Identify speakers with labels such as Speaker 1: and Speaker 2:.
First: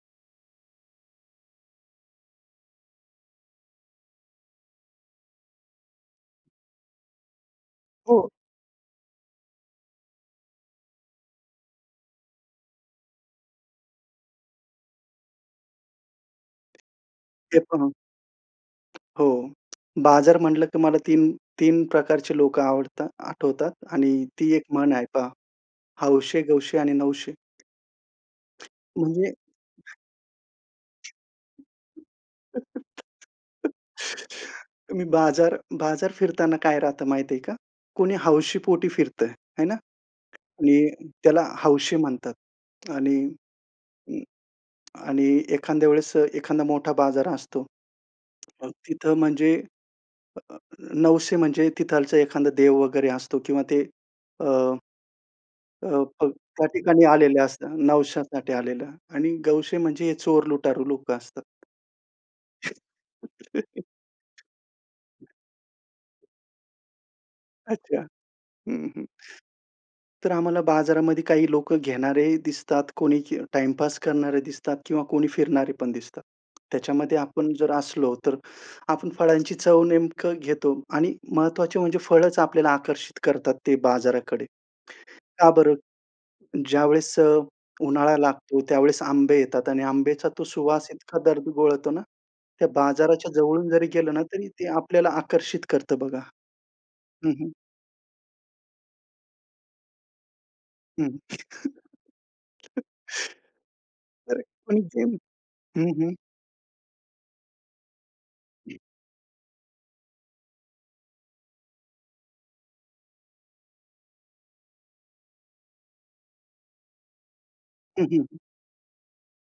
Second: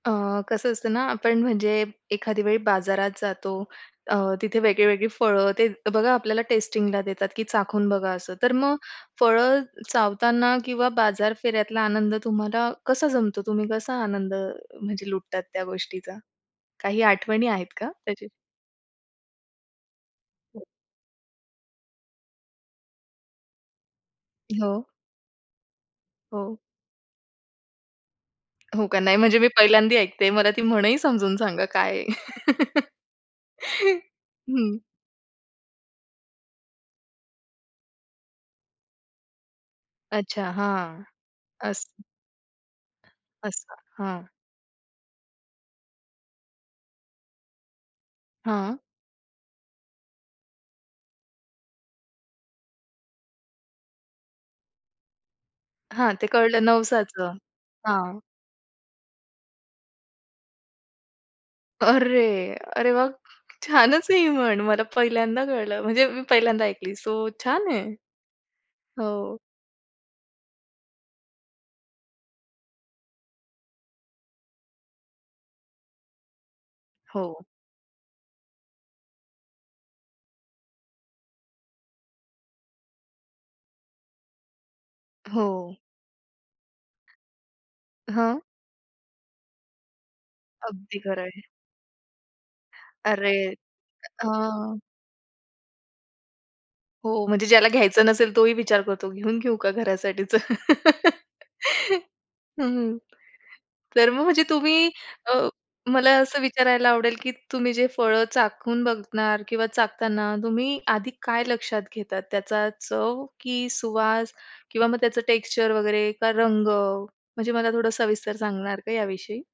Speaker 1: अ, कसं असतं ना आपण म्हणजे एखाद्या वेळी बाजारात जातो, अ, तिथे वेगळी-वेगळी फळं ते बघा आपल्याला टेस्टिंगला देतात की चाखून बघा
Speaker 2: हो.
Speaker 1: असं. तर मग फळं चावताना किंवा बाजार फेऱ्यातला आनंद तुम्हाला कसा जमतो? तुम्ही कसा आनंद अ, म्हणजे लुटतात त्या गोष्टीचा? काही आठवणी
Speaker 2: ते
Speaker 1: आहेत
Speaker 2: पण
Speaker 1: का त्याचे?
Speaker 2: हो. बाजार म्हटलं की मला 3-3 प्रकारची लोकं आवडता आठवतात आणि ती एक
Speaker 1: हो.
Speaker 2: म्हण आहे पहा "हौशे
Speaker 1: हो.
Speaker 2: गवशे आणि नऊशे."
Speaker 1: हो का, नाही?
Speaker 2: म्हणजे
Speaker 1: म्हणजे मी पहिल्यांदा ऐकते. मला ती म्हण ही समजून सांगा काय आहे? हं.
Speaker 2: मी बाजार बाजार फिरताना काय राहतं माहितीये का? कुणी हौशी पोटी फिरतंय, आहे ना?
Speaker 1: अच्छा.
Speaker 2: आणि
Speaker 1: हां,
Speaker 2: त्याला हौशी
Speaker 1: असं.
Speaker 2: म्हणतात आणि
Speaker 1: असं हां.
Speaker 2: आणि एखाद्या वेळेस अ, एखादा मोठा बाजार असतो. मग
Speaker 1: हां.
Speaker 2: तिथं म्हणजे, अ, नवशे म्हणजे तिथालचा एखादा देव वगैरे असतो किंवा ते अ अ,
Speaker 1: हां, ते
Speaker 2: पग
Speaker 1: कळलं
Speaker 2: त्या ठिकाणी
Speaker 1: नवसाचं.
Speaker 2: आलेले असतात.
Speaker 1: हां.
Speaker 2: नवश्यासाठी आलेला आणि गवशे म्हणजे हे चोर लुटारू लोकं असतात.
Speaker 1: अरे, अरे वाह! छानच आहे ही म्हण. मला पहिल्यांदा कळलं, म्हणजे मी पहिल्यांदा ऐकली. सो छान आहे
Speaker 2: अच्छा. हं, हं.
Speaker 1: हो.
Speaker 2: तर आम्हाला बाजारामध्ये काही लोकं घेणारेही दिसतात, कोणी के टाईमपास करणारे दिसतात किंवा कोणी फिरणारे पण दिसतात. त्याच्यामध्ये
Speaker 1: हो.
Speaker 2: आपण जर असलो तर आपण फळांची चव नेमकं घेतो आणि महत्त्वाचे म्हणजे फळच आपल्याला आकर्षित करतात ते बाजाराकडे, का
Speaker 1: हो.
Speaker 2: बरं? ज्यावेळेस अ, उन्हाळा
Speaker 1: हां.
Speaker 2: लागतो. त्यावेळेस आंबे येतात आणि आंब्याचा तो सुवास
Speaker 1: अगदी
Speaker 2: इतका
Speaker 1: खरं आहे.
Speaker 2: दर्द घोळतोना त्या बाजाराच्या
Speaker 1: अरे!
Speaker 2: जवळून जरी गेलं ना तरी ते
Speaker 1: हं.
Speaker 2: आपल्याला आकर्षित करतं बघा.
Speaker 1: हो.
Speaker 2: हं,
Speaker 1: म्हणजे
Speaker 2: हं.
Speaker 1: ज्याला घ्यायचं नसेल तो ही विचार करतो. घेऊन घेऊ का घरासाठीचं?
Speaker 2: हं.
Speaker 1: हं, हं.
Speaker 2: खरं
Speaker 1: तर मग म्हणजे
Speaker 2: आहे. पण
Speaker 1: तुम्ही
Speaker 2: जे
Speaker 1: अ,
Speaker 2: हं,
Speaker 1: मला
Speaker 2: हं.
Speaker 1: असं विचारायला आवडेल की तुम्ही जे फळं चाखून बघणार किंवा चाखताना तुम्ही आधी काय लक्षात घेतात? त्याचा चव की सुवास किंवा मग त्याचं टेक्स्चर वगैरे? का रंग म्हणजे मला थोडं
Speaker 2: हं, हं,
Speaker 1: सविस्तर
Speaker 2: हं.
Speaker 1: सांगणार का याविषयी?